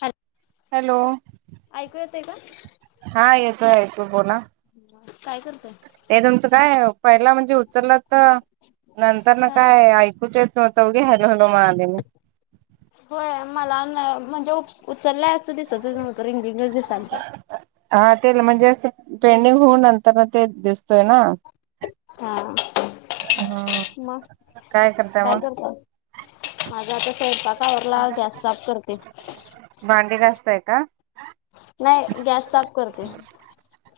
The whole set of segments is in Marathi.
हॅलो. [inaudible] हॅलो. ऐकू येते का? हा येतो येतो बोला. काय करताय? ते तुमचं काय पहिला म्हणजे उचललं तर नंतर ना काय ऐकूच येत नव्हतं उगीच हॅलो हॅलो म्हणाले मी. होय मला म्हणजे ना उचललाय असं दिसच नव्हतं रिंगिंगच दिसालता. हा ते म्हणजे अस पेंडिंग होऊ नंतर ते दिसतोय ना. हा हा मग काय करताय. माझा आता स्वयंपाक आवरला गॅस साफ करते. भांडी घासताय का? नाही गॅस साफ करते.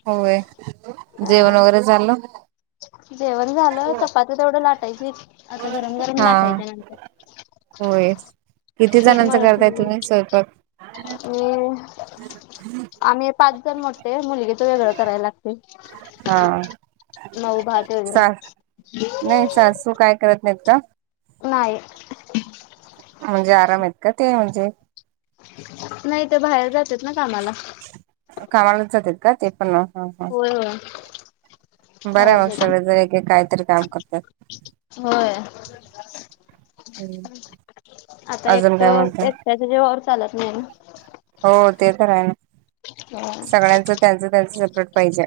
होय, हा जेवण वगैरे झालं? जेवण झालं चपाती तेवढं लाटायची आता गरम-गरम हा लाटायची. होय किती जणांचा करताय तुम्ही स्वयंपाक? अ आम्ही पाच जण मोठे मुलगीच वेगळं करायला लाग हा ते, मऊ भात वगैरे. तू काय करत देता. नाही. म्हणजे आराम आहेत का ते म्हणजे? नाही ते बाहेर जातात ना कामाला. कमाला जातात का ते पण मग? होय होय. [inaudible] बाहेर बरं मग गेली. सगळे जर एक-एक काहीतरी काम करतात. होय. हम्म. [inaudible] आता अजून एकट काय म्हणता? एकट्याच्या जिवावर चालत नाही ना. हो ते तर आहे न, ना. सगळ्यांचं त्यांचं-त्यांचं सेपरेट पाहिजे.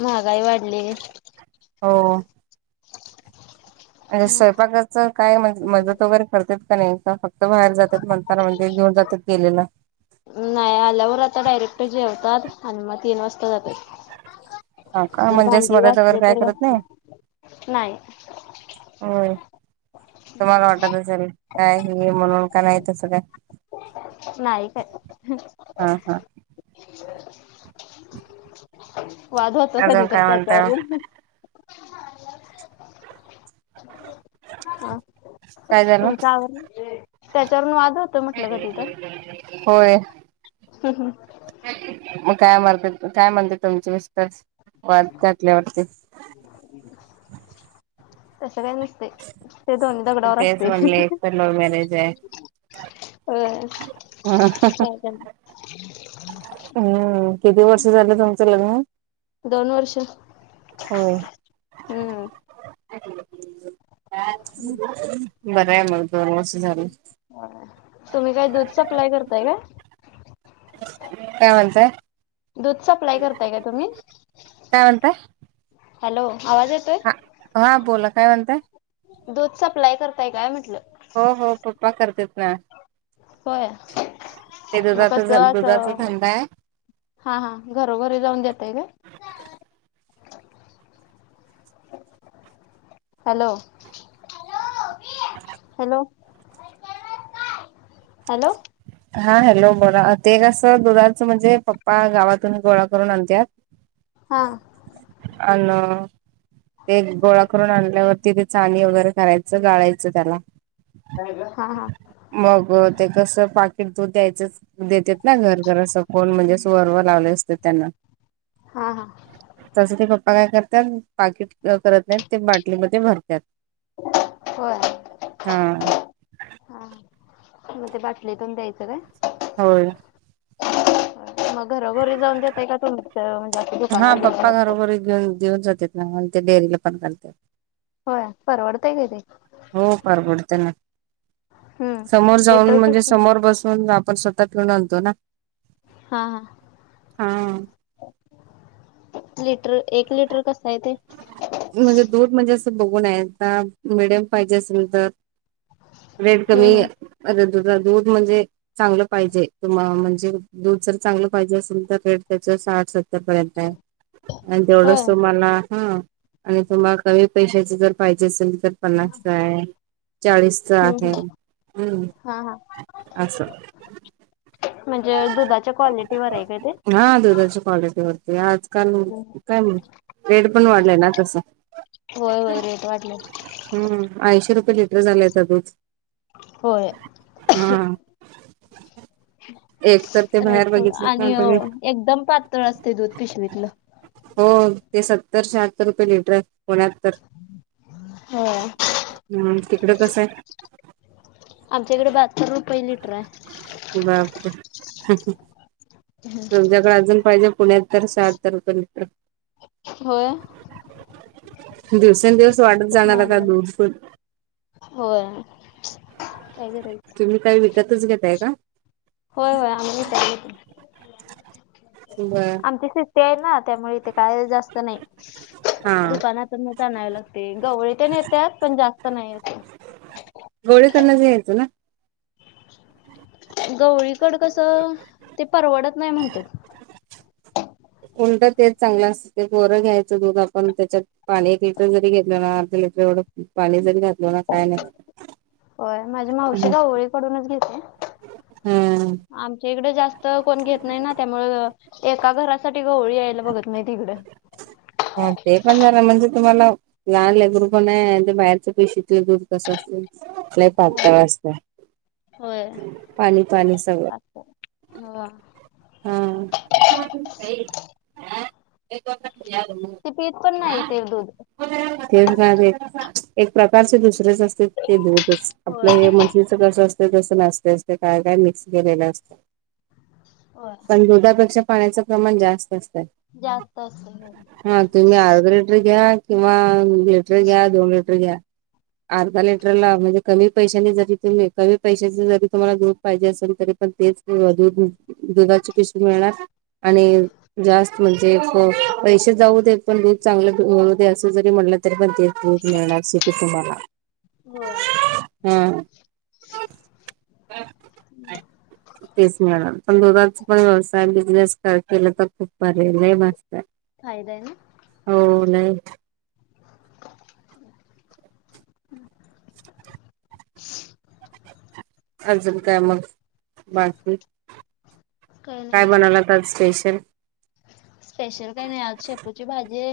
महागाई वाढली. हो हो म्हणजे स्वयंपाकाचं काय म्हज मदत वगैरे करते का नाही. का फक्त बाहेर म्हणताना म्हणजे जातात गेलेला [inaudible] नाही आल्यावर आता डायरेक्ट जेवतात आणि मग तीन वाजता, हा का जर म्हणजेच भाडी मदत वगैरे घासली काय तर करत नाही घासली, नाही. होय तुम्हाला वाटत असेल. का ही म्हणून का नाही तसं काय. नाही तसं काय हा हा ह [inaudible] वाद होतो कधी अजून तर काय म्हणताय मग त्याच्यावरून, हा काय झालं त्याच्यावरून वाद होतो म्हटलं कधी तर. होय. हम्म हम्म मग काय म्हणते काय म्हणते तुमचे मिस्टर्स वाद घातल्यावरती, तसं काय नसतंय ते ते दोन्ही दगडावर तेच असते. म्हणले एक तर लव्ह मॅरेज आहे. होय चालतंय हम्म किती वर्ष झालं तुमचं लग्न होऊन? दोन वर्ष. होय. हम्म बरं आहे मग दोन वर्ष झाली. तुम्ही काय दूध सप्लाय करताय का? काय म्हणताय? दूध सप्लाय करताय का तुम्ही? काय हॅलो आवाज येतोय. ह हा बोला काय म्हणताय. दूध सप्लाय करताय काय म्हटलं. हो हो पप्पा करतेेत ना, हो ते मग स दुधाचा दुधाचा असं धंदा आहे. हा हा घरोघरी जाऊन देताई का? हॅलो! हॅलो! हॅलो! हा हॅलो बोला ते कसं दुधाचं म्हणजे पप्पा गावातून गोळा करून आणतात. हा अन एक गोळा करून आणल्यावरती चाळणी वगैरे करायचं गाळायचं त्याला, हा हा मग ते कस पाकीट दूध द्यायचंच. देतेत ना घरघर असं कोण म्हणजेच वरवर लावले असते त्यांना. हा तसं ते पप्पा काय करतात पाकिट करत नाहीत ते बाटलीमध्ये भरतात. होय. हा हा मग ते बाटलीतून द्यायचं काय? होय. म घरोघरी जाऊन देतायं का, तुमच म्हणजे दुकान वगैरे आहे? [unintelligible] बरोबर घेऊन देऊन जाते. हा अन् ते डेअरीला पण करत्यात. हो, परवडतयं काय ते? हो परवडतं ना, हम्म समोर जाऊन लिटर म्हणजे कसं? समोर बसून आपण स बनवतो ना. हा- हा, हा एक लिट, एक लिटर कसं आहे ते? म्हणजे दूध म्हणजे असं भघूना येतात मिडियम पाहिजे असेल तर रेट कमी हम्म हम्म अ दुध अं दूध म्हणजे चांगलं पाहिजे, तुमाला म्हणजे दूध जर चांगलं पाहिजे असेल तर रेट त्याचे साठ- सत्तर रुपयांपर्यंत आणि होय तेवढंच तुम्हाला हा आणि तुम्हाला कमी पैशाचे जर पाहिजे असेल तर, पन्नास ला आहे, चाळीस च हम्म आहे, हम्म हा हा. असं म्हणजे दुधाच्या क्वालिटीवर आहे काय ते? हा दुधाची क्वालिटी वरती आज [unintelligible] रेट पण वाढलंय ना तसा. होय होय रेट वाढले. हम्म-हम् ऐंशी रुपये लिटर झालेयं आता दूध. होय, हा एक तर ते रेट बाहेर पण बघितलेत ना आणि तुम्ही अं एकदम पातळं असते दूध पिशवीतलं. हो ते सत्तर शहात्तर रुपये लिटर पुण्यात तर, होय हा तिकडं कस आहे? आमच्याकडे बाहत्तर रुपये लिटर आहे. बापरे, तुमच्याकडे अजून पाहिजे, पुण्यात तर शहात्तर रुपये लिटर हो, दिवसें-दिवस वाढत स्वपमा जाणार आता व दूध पण हो काय बराच [unintelligible] तुम्ही काय विकतच घेताय का? होय- होय, आम्ही विकतच आणतो, बर आमचे तिच ते आहे ना त्यामुळे इथे ते काय जास्त नाही. हा दुकानातूनच आणावे लागते, गवळी तेन येतात पण जास्त नाही येत. गवळीकडनचं घ्यायचा ना. गवळीकडं कसं ते परवडत नाही म्हणत्यात. उलटं तेच चांगलं असते गोरं घ्यायचं दूध आपण त्याच्यात पाणी एक लिटर जरी घेतलं ना अर्ध लिटर एवढं पाणी जरी घातलं ना काय नाही होत. होय, माझी मावशी गवळीकडूनच घेती. हं, आमच्या इकडे जास्त कोण घेत नाही ना, त्यामुळ एका घरासाठी गवळी यायला बघत नाहीत इकड. चालते पण जरा म्हणजे तुम्हाला लहान लेकरू पण आहे, अन् ते बाहेरच पिशवीतल दूध कसं असत? लेय होय पातळं असते. होय. पाणी -पाणी सगळं. असं हो हा, ते पीत पण नाही ते दूध तेच ना ते एक प्रकारचे दुसरेच असते ते दूधच आपलं हे होय म्हशीच कसं असतय तसं नसते. ते काय काय मिक्स केलेलं असत. [inaudible] पण दुधापेक्षा पाण्याचं प्रमाण जास्त असतं. जास्त हा तुम्ही अर्ध असत. लिटर घ्या किंवा लिटर घ्या दोन लिटर घ्या अर्धा लिटरला म्हणजे कमी पैशानी जरी तुम्ही कमी पैशाच जरी तुम्हाला दूध पाहिजे असेल तरी पण तेच दूध दुधाची पिशवी मिळणार आणि जास्त म्हणजे पैसे जाऊदेत. पण दूध चांगलंपैकी मिळू दे असं जरी म्हटलं तरी पण तेच दूध मिळणार सिटीत तुम्हाला होय. हा [inaudible] तेच ना पण दुधाच पण व्यवसाय बिजनेस केलं तर खूप भारी लय मस्त आहे. फायदा आहे ना हो लई [inaudible] [inaudible] अजून काय मग बाकी काही काय नाही बनवलात आज स्पेशल स्पेशल काही नाही आज शेपूची भाजी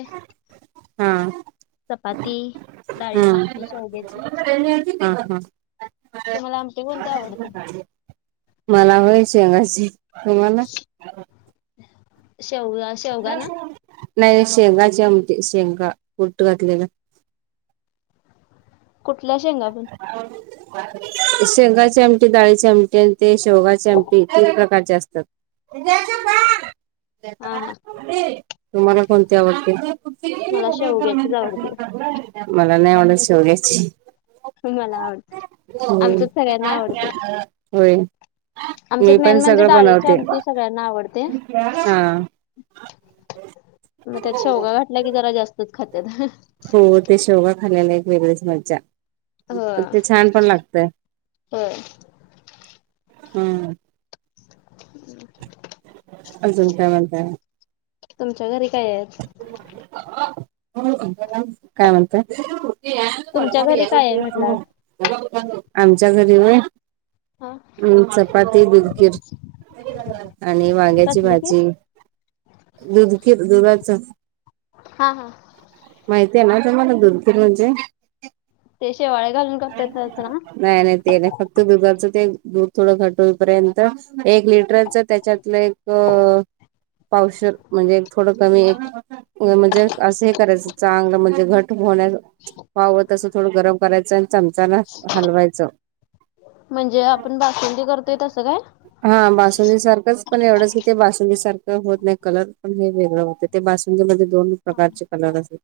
हा चपाती डाळीची आमटी हम्म शेवग्याची हा हा तुम्हाला आमटी कोणती आवडते? मला व्हय शेंगाची तुम्हाला शेवगा शेवगा ना नाही नाही शेंगाची आमटी शेंगा कुट्ट घातलेली. कुठल्या शेंगा पण? शेंगाची आमटी दाळीची आमटी ते शेवगाची आमटी तीन प्रकारचे असतात. हा हा तुम्हाला कोणती आवडते? मला शेवग्याचीच आवडते मला नाही आवडत शेवग्याची मला आवडते आमच्यात सगळ्यांना आवडते. होय मी आमच्यात मेन पण म्हणजे सगळं डाळीची बनवते आमटी सगळ्यांना आवडते. हा मग त्यात शेवगा घातल्या की जरा जास्तच खात्यात. हो ते शेवगा खालेल्ला एक वेगळीच मज्जा. हो ते छान पण लागतय होय हम हम्म [inaudible] अजंत काय म्हनता. तुमच्या घरी काय आहेत काय म्हनता? तेर तुमच्या म घरी काय आहे या म्हटलं आज? म [inaudible] आमच्या घरी होय, हा चपाती [unintelligible] आणि वांग्याची कसली ती? भाजी दुध क दुधात, हा हा माहिती आहे ना तुम्हाला दुधखीर म्हणजे, ते शेवाळे घालून करताात त्याच ना, नाही नाही ते नाही फक्त दुधाचं ते दूध थोडं घट होईपर्यंत एक लिटरच त्याच्यातलं एक पावशेर म्हणजे थोडं कमी एक म्हणजे असं हे करायच चांगलं म्हणजे घट उ होण्या पाव तसं थोडं गरम करायचं आणि चमचाना हलवायचं. म्हणजे आपण बासुदी करतोय तसं काय? हा बासुंडी सारखंच पण एवढंच की ते बासुडीसारखं होत नाही कलर पण हे वेगळं होत ते बासुंगी मध्ये दोन प्रकारचे कलर असत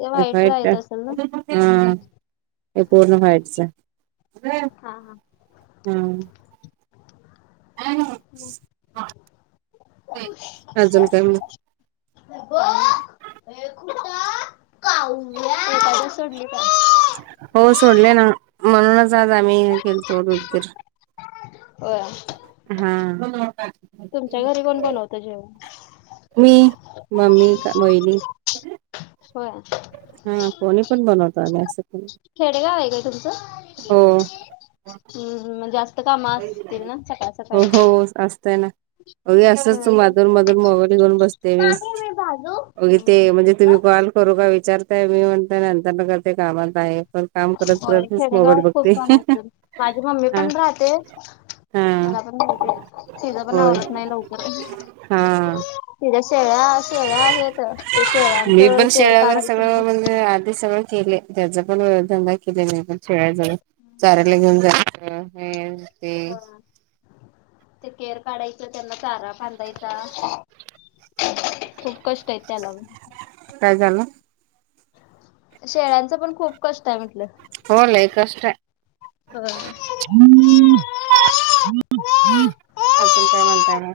ते एक व्हाईट वाईट राईत असेल ना? हा हे पूर्ण वयटच हा हा. हम अजून काय हे खुट सोडली का [inaudible] हो सोडले ना म्हणूनच आज आम्ही हे केलतो उदगीर हो हा तुमच्या घरी कोण बनवत जेवण मी मम्मी वहिनी होय हा कोणी पण बनवतो आम्ही असं काय नाही. खेडेगाव आहे काय तुमचं? हम्म म्हणनुच हो हो असतय ना. बघुया असंच हम्म. माधर मधुन मोबाईल घेऊन बसते मामी मी भाजू? मी ते हम्म म्हणजे तुम्ही कॉल करू का विचारताय मी म्हणत नंतर नगर ते कामात आहे. पण काम करत होय करतच मोबाईल खेडेगावात खूप बघते काम असत माझी मम्मी हा पण राहते. हा मला पण माहिती, तिचा पण होय आवरत नाही लवकर पण, हा तिच्या शेळ्या, शेळ्या आहेत ते मी शेळ्यांचं पण केर शेळ्या वगैरे काढाय लागतंय सगळं नी. म्हणजे आधी सगळं केले त्याचा पण वधंदा केले नाही पण छळ्या जाऊ चचाऱ्याला घेऊन जा [inaudible] हम्म हम्म हो ते केर काढायचं त्यांना चारा बांधायचा. खूप कष्ट आहेत त्याला, काय झाला. शेळ्यांचं पण खूप कष्ट आहे म्हटलं. होय लय कष्ट हाय. होय. अजून काय म्हणताय मग.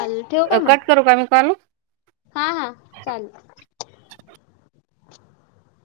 हल [unintelligible] अनं कट करू का मी काॅल. हा हा चालेल.